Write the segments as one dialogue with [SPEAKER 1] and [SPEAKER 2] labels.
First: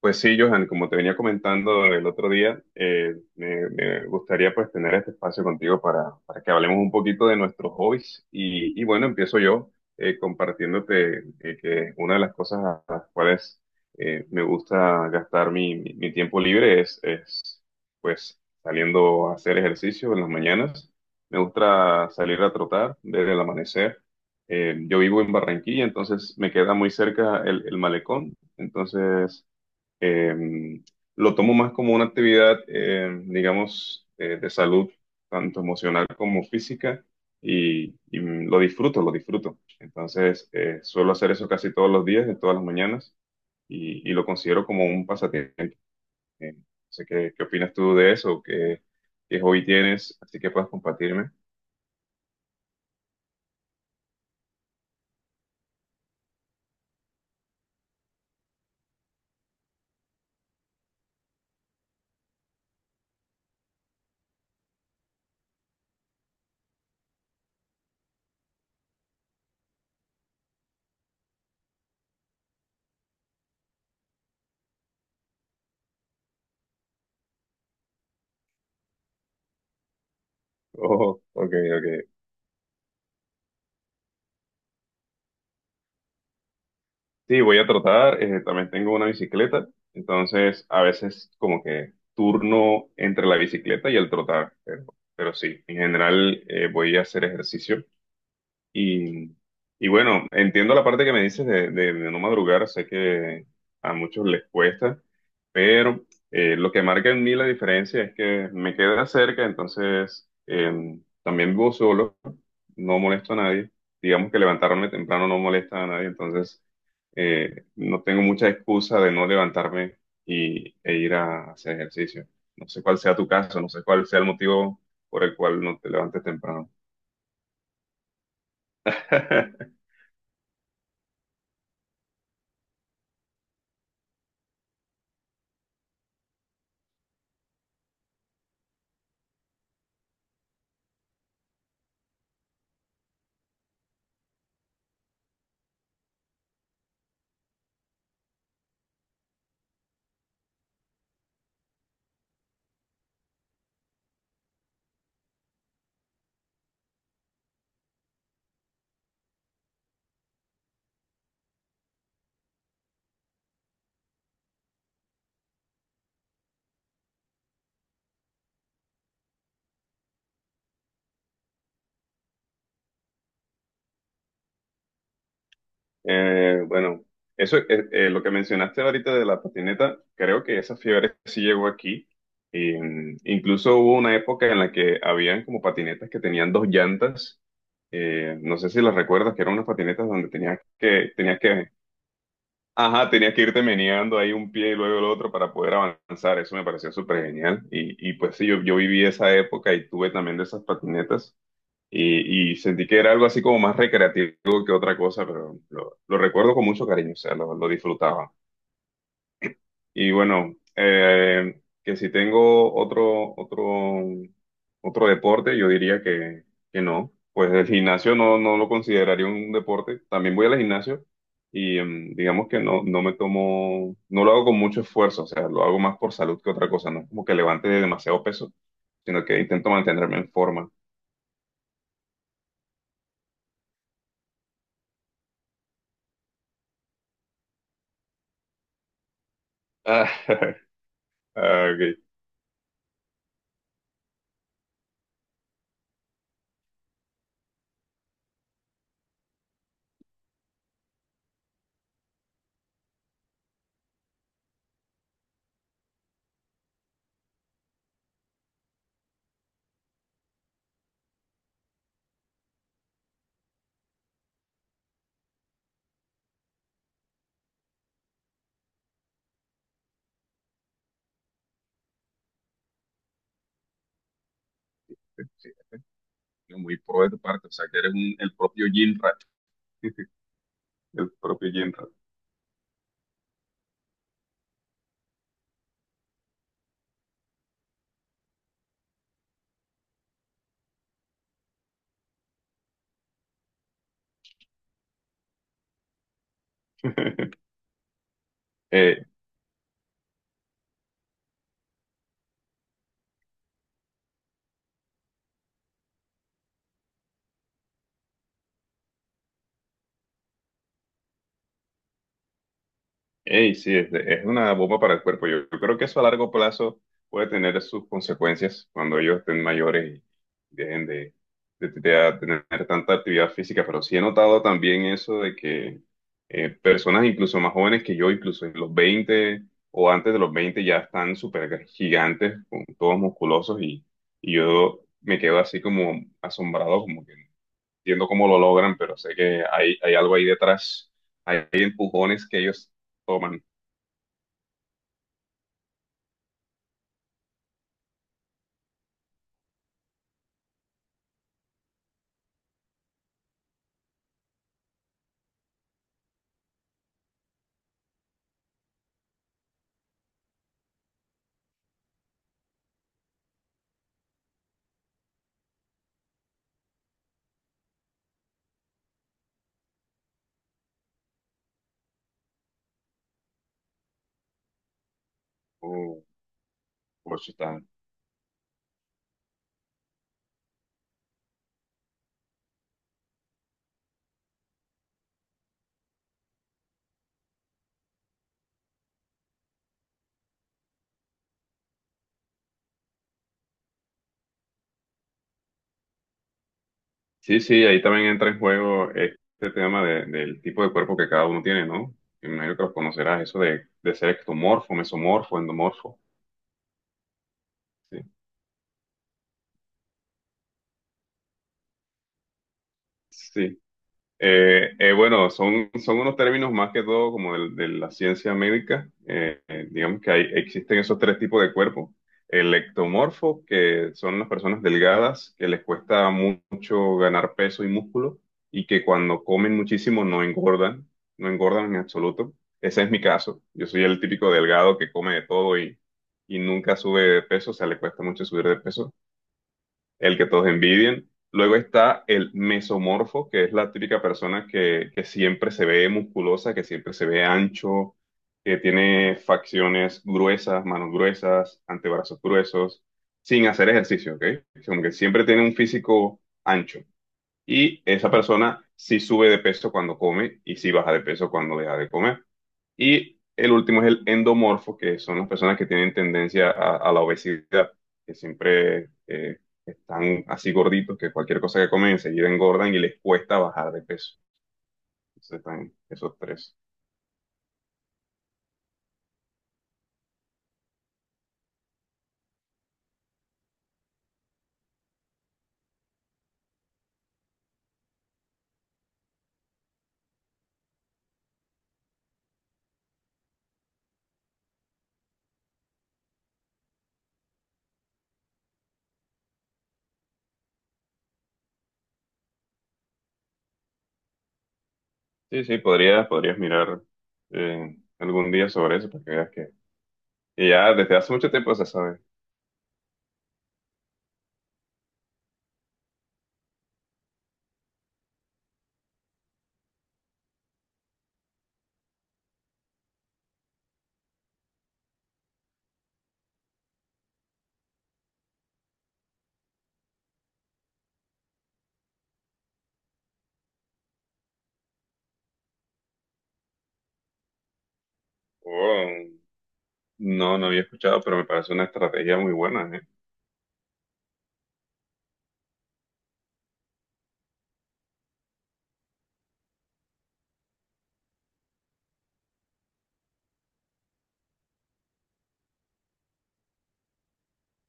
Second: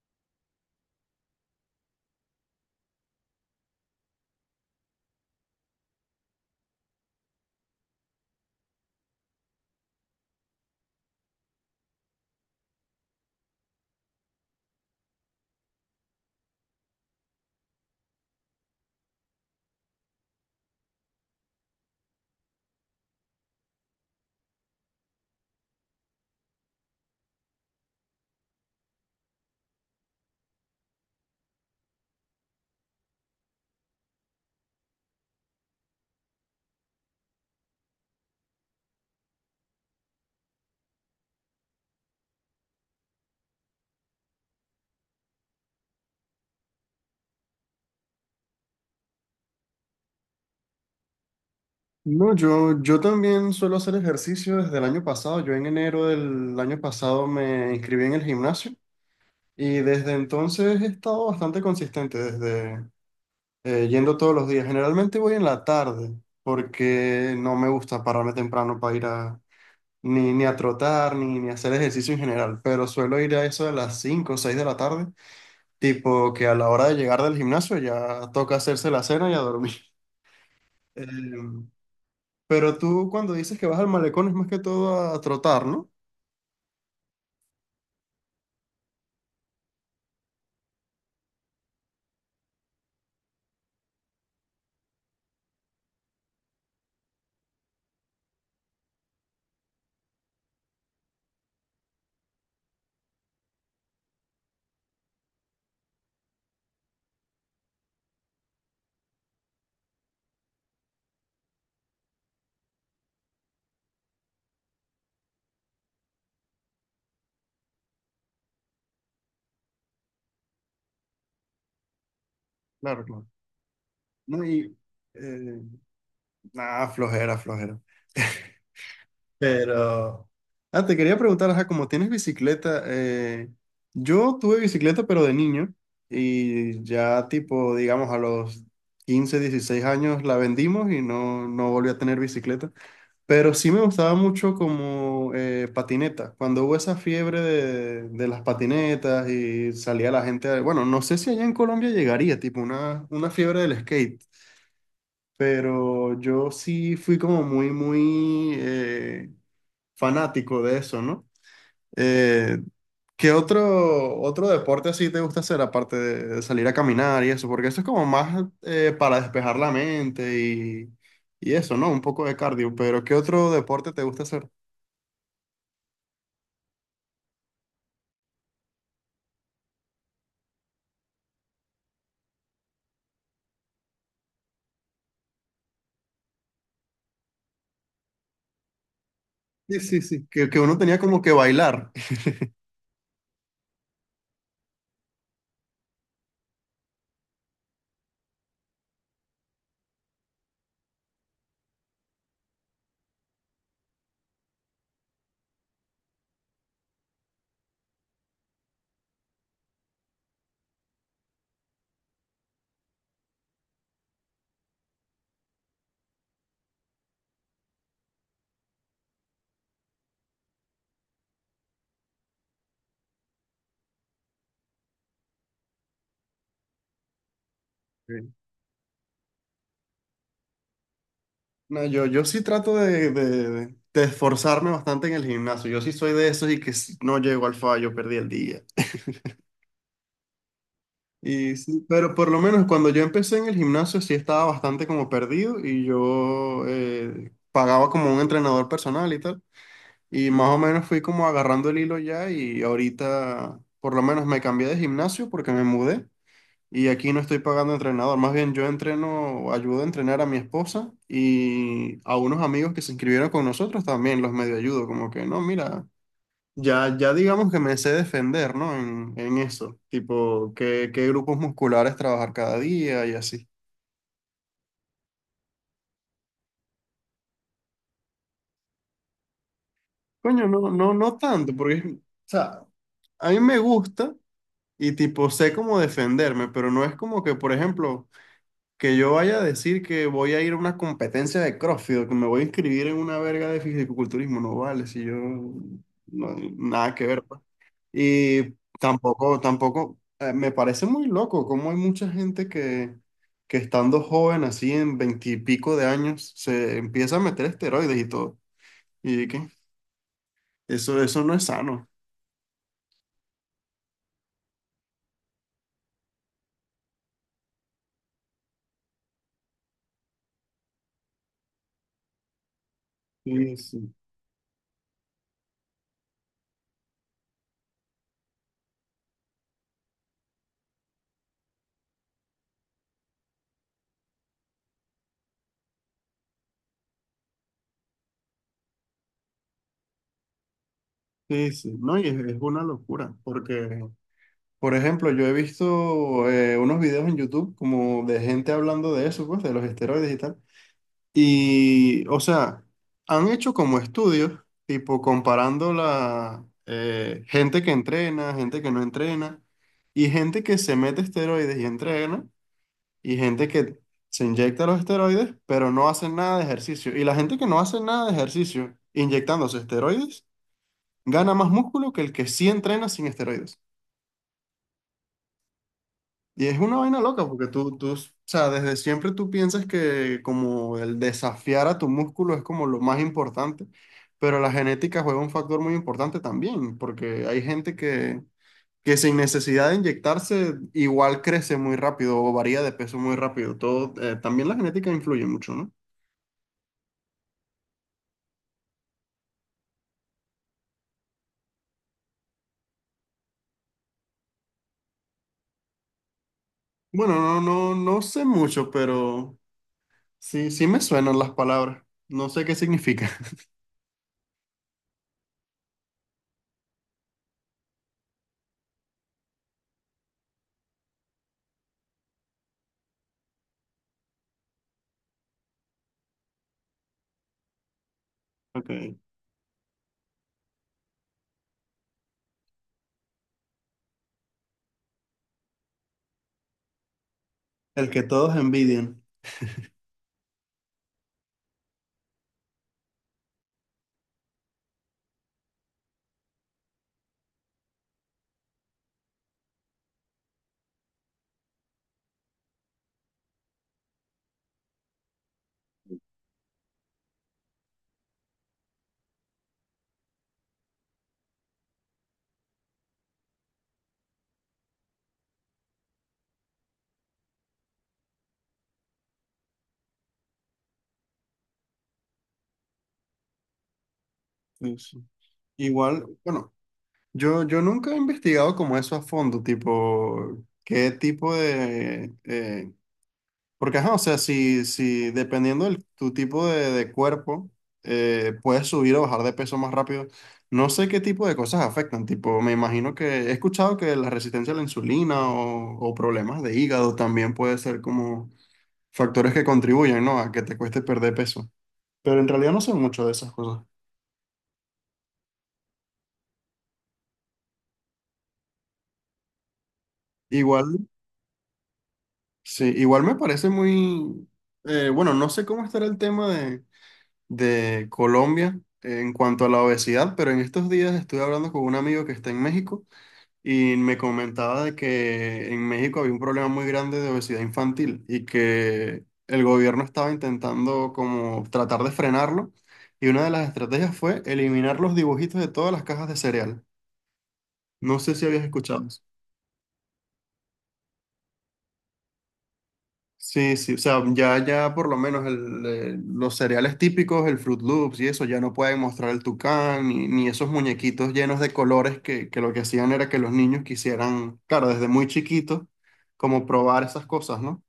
[SPEAKER 1] Pues sí, Johan, como te venía comentando el otro día, me gustaría pues tener este espacio contigo para que hablemos un poquito de nuestros hobbies. Y bueno, empiezo yo, compartiéndote, que una de las cosas a las cuales me gusta gastar mi tiempo libre es pues saliendo a hacer ejercicio en las mañanas. Me gusta salir a trotar desde el amanecer. Yo vivo en Barranquilla, entonces me queda muy cerca el malecón. Entonces. Eh, lo tomo más como una actividad, digamos, de salud, tanto emocional como física, y lo disfruto, lo disfruto. Entonces, suelo hacer eso casi todos los días, de todas las mañanas, y lo considero como un pasatiempo. No sé qué opinas tú de eso, qué hobby tienes, así que puedas compartirme.
[SPEAKER 2] No, yo también suelo hacer ejercicio desde el año pasado. Yo en enero del año pasado me inscribí en el gimnasio y desde entonces he estado bastante consistente, desde yendo todos los días. Generalmente voy en la tarde porque no me gusta pararme temprano para ir a ni a trotar ni hacer ejercicio en general, pero suelo ir a eso de las 5 o 6 de la tarde, tipo que a la hora de llegar del gimnasio ya toca hacerse la cena y a dormir.
[SPEAKER 1] Oh, ok,
[SPEAKER 2] Em,
[SPEAKER 1] ok.
[SPEAKER 2] Pero tú cuando dices que vas al malecón es más que todo a trotar, ¿no?
[SPEAKER 1] Sí, voy a tratar. También tengo una bicicleta, entonces a veces como que turno entre la bicicleta y el trotar, pero sí, en general, voy a hacer ejercicio. Y, y bueno, entiendo la parte que me dices de no madrugar, sé que a muchos les cuesta, pero, lo que marca en mí la diferencia es que me queda cerca, entonces, también vivo solo, no molesto a nadie, digamos que levantarme temprano no molesta a nadie, entonces, no tengo mucha excusa de no levantarme e ir a hacer ejercicio. No sé cuál
[SPEAKER 2] Claro,
[SPEAKER 1] sea
[SPEAKER 2] claro.
[SPEAKER 1] tu caso, no sé cuál sea el
[SPEAKER 2] No, y
[SPEAKER 1] motivo por el
[SPEAKER 2] eh,
[SPEAKER 1] cual no te levantes temprano.
[SPEAKER 2] Ah, flojera, flojera. Pero... Ah, te quería preguntar, ajá, como tienes bicicleta, yo tuve bicicleta pero de niño y ya tipo, digamos, a los 15, 16 años la vendimos y no, no volví a tener bicicleta. Pero sí me gustaba mucho como patineta. Cuando hubo esa fiebre de, las patinetas y salía la gente, a- bueno, no sé si allá en Colombia llegaría, tipo una fiebre del skate, pero yo sí fui como muy fanático de eso, ¿no? Eh, ¿Qué otro deporte así te gusta hacer aparte de salir a caminar y eso? Porque eso es como más para despejar la mente y eso, ¿no? Un poco de cardio, pero ¿qué otro deporte te gusta hacer?
[SPEAKER 1] Bueno, eso, lo que mencionaste ahorita de la patineta, creo que esa fiebre sí llegó aquí. Y, incluso hubo una época en la que habían como patinetas que tenían dos llantas. No sé si las recuerdas, que eran unas
[SPEAKER 2] Sí, sí,
[SPEAKER 1] patinetas
[SPEAKER 2] sí,
[SPEAKER 1] donde
[SPEAKER 2] que
[SPEAKER 1] tenías
[SPEAKER 2] uno tenía
[SPEAKER 1] que,
[SPEAKER 2] como que
[SPEAKER 1] tenías que,
[SPEAKER 2] bailar.
[SPEAKER 1] ajá, tenías que irte meneando ahí un pie y luego el otro para poder avanzar. Eso me pareció súper genial. Y pues sí, yo viví esa época y tuve también de esas patinetas. Y sentí que era algo así como más recreativo que otra cosa, pero lo recuerdo con mucho cariño, o sea, lo disfrutaba. Y bueno, que si tengo otro deporte, yo diría que no. Pues el gimnasio no, no lo consideraría un deporte. También voy al gimnasio y, digamos que no, no me tomo, no lo hago con mucho esfuerzo, o sea, lo hago más por salud que otra cosa, no es como que levante demasiado
[SPEAKER 2] Ok.
[SPEAKER 1] peso, sino que intento mantenerme en forma.
[SPEAKER 2] No, yo sí trato de, de esforzarme bastante en el gimnasio. Yo sí soy de esos y que si no llego al fallo, perdí el día.
[SPEAKER 1] Ah,
[SPEAKER 2] Y
[SPEAKER 1] ah,
[SPEAKER 2] sí,
[SPEAKER 1] ok.
[SPEAKER 2] pero por lo menos cuando yo empecé en el gimnasio sí estaba bastante como perdido y yo pagaba como un entrenador personal y tal. Y más o menos fui como agarrando el hilo ya y ahorita por lo menos me cambié de gimnasio porque me mudé. Y aquí no estoy pagando entrenador, más bien yo entreno, ayudo a entrenar a mi esposa y a unos amigos que se inscribieron con nosotros también los medio ayudo, como que no, mira, ya, ya digamos que me sé defender, ¿no? En eso, tipo, qué, qué grupos musculares trabajar cada día y así.
[SPEAKER 1] Muy pro de tu parte, o sea, que eres el propio Jim Rat.
[SPEAKER 2] Coño, no, no,
[SPEAKER 1] El
[SPEAKER 2] no
[SPEAKER 1] propio
[SPEAKER 2] tanto,
[SPEAKER 1] Jim
[SPEAKER 2] porque,
[SPEAKER 1] Rat.
[SPEAKER 2] o sea, a mí me gusta y tipo, sé cómo defenderme, pero no es como que, por ejemplo... Que yo vaya a decir que voy a ir a una competencia de CrossFit, o que me voy a inscribir en una verga de fisicoculturismo, no vale, si yo nada que ver. Pues. Y
[SPEAKER 1] Eh,
[SPEAKER 2] tampoco, me parece muy loco cómo hay mucha gente que, estando joven, así en veintipico de años, se empieza a meter esteroides y todo. Y qué eso, eso no es sano.
[SPEAKER 1] ey, sí, es una bomba para el cuerpo. Yo creo que eso a largo plazo puede tener sus consecuencias cuando ellos estén mayores y dejen de tener tanta actividad
[SPEAKER 2] Sí,
[SPEAKER 1] física. Pero
[SPEAKER 2] sí,
[SPEAKER 1] sí he notado también eso de que, personas incluso más jóvenes que yo, incluso en los 20 o antes de los 20 ya están súper gigantes, con todos musculosos, y yo me quedo así como asombrado, como que entiendo cómo lo logran, pero sé que hay algo ahí detrás. Hay,
[SPEAKER 2] sí,
[SPEAKER 1] hay
[SPEAKER 2] sí. No, y
[SPEAKER 1] empujones
[SPEAKER 2] es
[SPEAKER 1] que
[SPEAKER 2] una
[SPEAKER 1] ellos
[SPEAKER 2] locura,
[SPEAKER 1] toman.
[SPEAKER 2] porque por ejemplo, yo he visto unos videos en YouTube como de gente hablando de eso, pues, de los esteroides y tal. Y, o sea, han hecho como estudios, tipo comparando la gente que entrena, gente que no entrena, y gente que se mete esteroides y entrena, y gente que se inyecta los esteroides, pero no hace nada de ejercicio. Y la gente que no hace nada de ejercicio inyectándose esteroides gana más músculo que el que sí entrena sin esteroides.
[SPEAKER 1] Uh,
[SPEAKER 2] Y es una vaina
[SPEAKER 1] por
[SPEAKER 2] loca
[SPEAKER 1] eso
[SPEAKER 2] porque
[SPEAKER 1] está-
[SPEAKER 2] tú, o sea, desde siempre tú piensas que como el desafiar a tu músculo es como lo más importante, pero la genética juega un factor muy importante también, porque hay gente que sin necesidad de inyectarse igual crece muy rápido o varía de peso muy rápido. Todo, también la genética influye mucho, ¿no?
[SPEAKER 1] Sí, sí, ahí también entra en juego este tema del tipo de cuerpo que cada uno tiene, ¿no? Me imagino que los conocerás, eso de ser ectomorfo, mesomorfo, endomorfo.
[SPEAKER 2] Bueno, no, no,
[SPEAKER 1] Sí,
[SPEAKER 2] no sé mucho, pero sí, sí me suenan las palabras. No sé qué significa.
[SPEAKER 1] sí. Bueno, son unos términos más que todo como de la ciencia médica. Digamos que existen esos tres tipos de cuerpo. El ectomorfo, que son las personas delgadas, que les cuesta mucho ganar peso y músculo, y que
[SPEAKER 2] Okay.
[SPEAKER 1] cuando comen muchísimo no engordan, no engordan en absoluto. Ese es mi caso. Yo soy el típico delgado que come de todo y nunca sube de peso, o sea, le
[SPEAKER 2] El que
[SPEAKER 1] cuesta mucho
[SPEAKER 2] todos
[SPEAKER 1] subir de peso,
[SPEAKER 2] envidian.
[SPEAKER 1] el que todos envidian. Luego está el mesomorfo, que es la típica persona que siempre se ve musculosa, que siempre se ve ancho, que tiene facciones gruesas, manos gruesas, antebrazos gruesos, sin hacer ejercicio, ¿ok? Como que siempre tiene un físico ancho. Y esa persona sí sube de peso cuando come y sí baja de peso cuando deja de comer. Y el último es el endomorfo, que son las personas que tienen tendencia a la obesidad, que siempre, están así gorditos, que cualquier cosa que comen enseguida engordan y les cuesta bajar de peso.
[SPEAKER 2] Sí, sí.
[SPEAKER 1] Entonces están
[SPEAKER 2] Igual,
[SPEAKER 1] esos
[SPEAKER 2] bueno.
[SPEAKER 1] tres.
[SPEAKER 2] Yo nunca he investigado como eso a fondo, tipo, qué tipo de... porque, ajá, o sea, si, dependiendo de tu tipo de cuerpo, puedes subir o bajar de peso más rápido. No sé qué tipo de cosas afectan, tipo, me imagino que he escuchado que la resistencia a la insulina o problemas de hígado también puede ser como factores que contribuyen, ¿no? A que te cueste perder peso. Pero en realidad no sé mucho de esas cosas.
[SPEAKER 1] Sí, sí, podrías mirar, algún día sobre eso para que veas que ya
[SPEAKER 2] Igual.
[SPEAKER 1] desde hace mucho tiempo se sabe.
[SPEAKER 2] Sí, igual me parece muy, bueno, no sé cómo estará el tema de Colombia en cuanto a la obesidad, pero en estos días estuve hablando con un amigo que está en México y me comentaba de que en México había un problema muy grande de obesidad infantil y que el gobierno estaba intentando como tratar de frenarlo y una de las estrategias fue eliminar los dibujitos de todas las cajas de cereal. No sé si habías escuchado.
[SPEAKER 1] Oh, no, no había escuchado, pero me parece una estrategia muy buena, ¿eh?
[SPEAKER 2] Sí, sí, o sea, ya, por lo menos los cereales típicos, el Fruit Loops y eso, ya no pueden mostrar el tucán ni esos muñequitos llenos de colores que, lo que hacían era que los niños quisieran, claro, desde muy chiquitos, como probar esas cosas, ¿no?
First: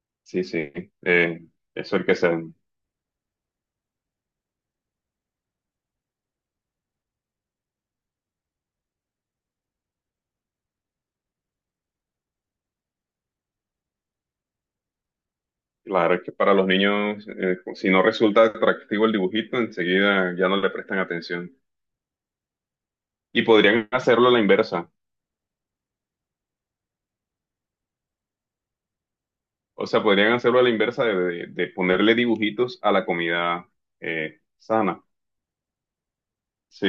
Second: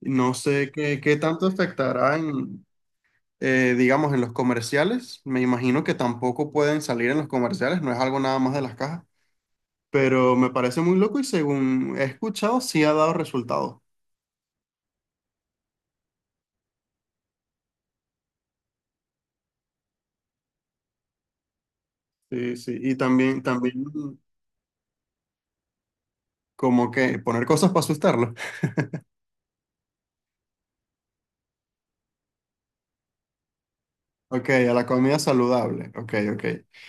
[SPEAKER 2] No
[SPEAKER 1] Sí, sí.
[SPEAKER 2] sé qué
[SPEAKER 1] Eh,
[SPEAKER 2] tanto
[SPEAKER 1] eso es el que
[SPEAKER 2] afectará
[SPEAKER 1] se.
[SPEAKER 2] en, digamos, en los comerciales. Me imagino que tampoco pueden salir en los comerciales, no es algo nada más de las cajas, pero me parece muy loco y según he escuchado, sí ha dado resultados.
[SPEAKER 1] Claro, es que para los niños, si no resulta atractivo el dibujito, enseguida ya no le prestan atención.
[SPEAKER 2] Sí, sí, y también,
[SPEAKER 1] Y
[SPEAKER 2] también
[SPEAKER 1] podrían hacerlo a la inversa.
[SPEAKER 2] como que poner cosas para asustarlo.
[SPEAKER 1] O sea, podrían hacerlo a la inversa de ponerle dibujitos a la comida,
[SPEAKER 2] Ok, a la
[SPEAKER 1] sana.
[SPEAKER 2] comida saludable. Ok, ok.
[SPEAKER 1] Sí,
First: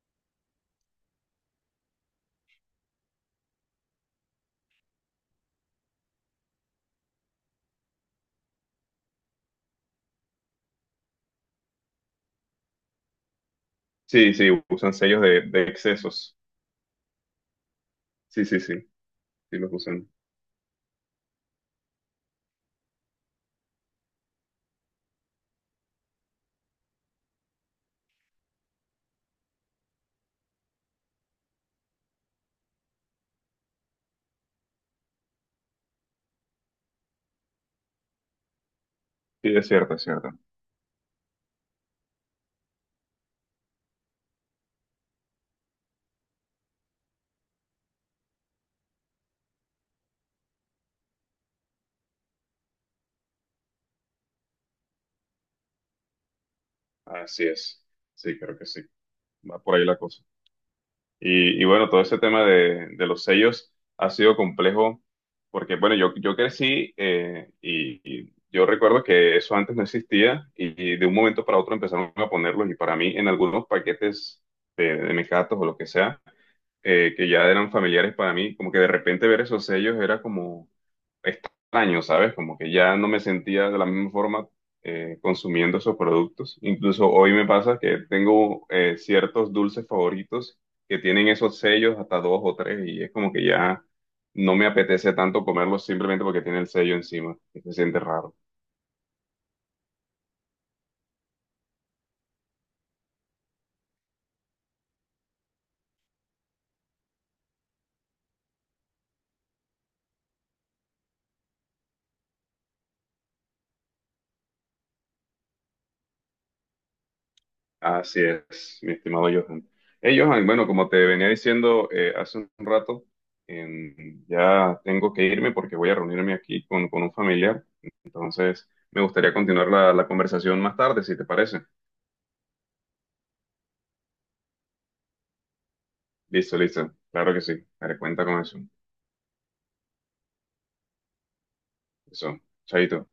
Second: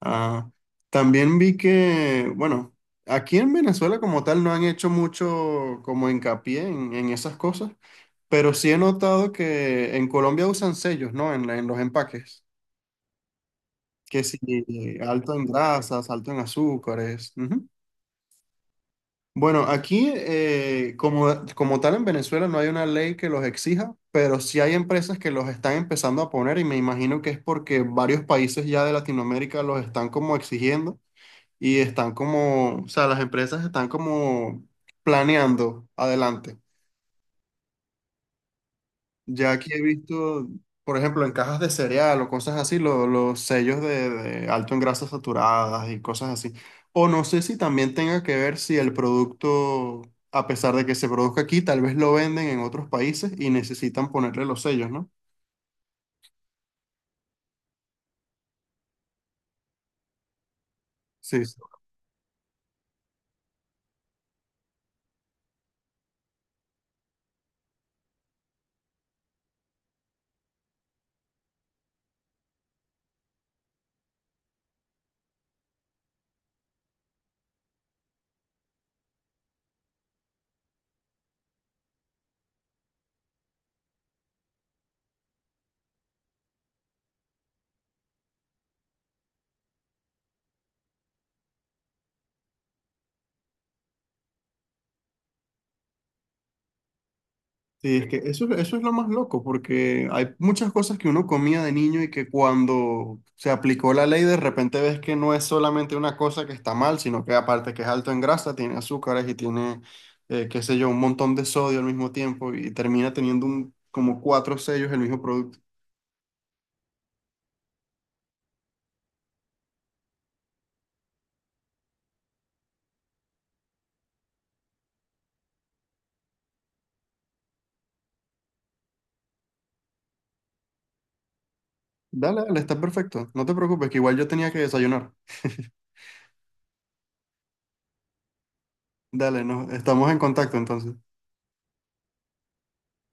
[SPEAKER 2] Ah, también vi que, bueno, aquí en Venezuela como tal no han hecho mucho como hincapié en, esas cosas, pero sí he notado que en Colombia usan sellos, ¿no? En los empaques. Que
[SPEAKER 1] sí,
[SPEAKER 2] sí,
[SPEAKER 1] sí, usan sellos
[SPEAKER 2] alto
[SPEAKER 1] de,
[SPEAKER 2] en
[SPEAKER 1] de
[SPEAKER 2] grasas, alto
[SPEAKER 1] excesos.
[SPEAKER 2] en azúcares. Ujú.
[SPEAKER 1] Sí, sí, sí, sí
[SPEAKER 2] Bueno,
[SPEAKER 1] los usan.
[SPEAKER 2] aquí como tal en Venezuela no hay una ley que los exija, pero sí hay empresas que los están empezando a poner y me imagino que es porque varios países ya de Latinoamérica los están como exigiendo y están como, o sea, las empresas están como planeando adelante. Ya
[SPEAKER 1] Sí, es
[SPEAKER 2] aquí he
[SPEAKER 1] cierto, es cierto.
[SPEAKER 2] visto, por ejemplo, en cajas de cereal o cosas así, lo- los sellos de, alto en grasas saturadas y cosas así. O no sé si también tenga que ver si el producto, a pesar de que se produzca aquí, tal vez lo venden en otros países y necesitan ponerle los sellos, ¿no?
[SPEAKER 1] Así es. Sí, creo que sí. Va por ahí la cosa.
[SPEAKER 2] Sí. Sí.
[SPEAKER 1] Y bueno, todo ese tema de los sellos ha sido complejo porque, bueno, yo crecí, y yo recuerdo que eso antes no existía y de un momento para otro empezaron a ponerlos y para mí en algunos paquetes de mis gatos o lo que sea, que ya eran familiares para mí, como que de repente ver esos sellos era como extraño, ¿sabes? Como que ya no me sentía de la misma forma, consumiendo esos productos. Incluso hoy me pasa que tengo, ciertos dulces favoritos que tienen esos sellos hasta dos o tres y es como que ya no me apetece tanto comerlos simplemente porque tiene el sello encima, que se
[SPEAKER 2] Sí,
[SPEAKER 1] siente
[SPEAKER 2] es que
[SPEAKER 1] raro.
[SPEAKER 2] eso es lo más loco, porque hay muchas cosas que uno comía de niño y que cuando se aplicó la ley de repente ves que no es solamente una cosa que está mal, sino que aparte que es alto en grasa, tiene azúcares y tiene, qué sé yo, un montón de sodio al mismo tiempo y termina teniendo un, como cuatro sellos el mismo producto.
[SPEAKER 1] Así es, mi estimado Johan. Hey, Johan, bueno, como te venía diciendo, hace un rato, ya tengo que irme porque voy a reunirme aquí con un familiar. Entonces, me gustaría continuar la conversación más tarde, si te parece.
[SPEAKER 2] Dale, dale, está perfecto. No te preocupes, que igual yo tenía que desayunar.
[SPEAKER 1] Listo, listo. Claro que sí. Daré cuenta con eso.
[SPEAKER 2] Dale, no, estamos en contacto entonces.
[SPEAKER 1] Eso. Chaito.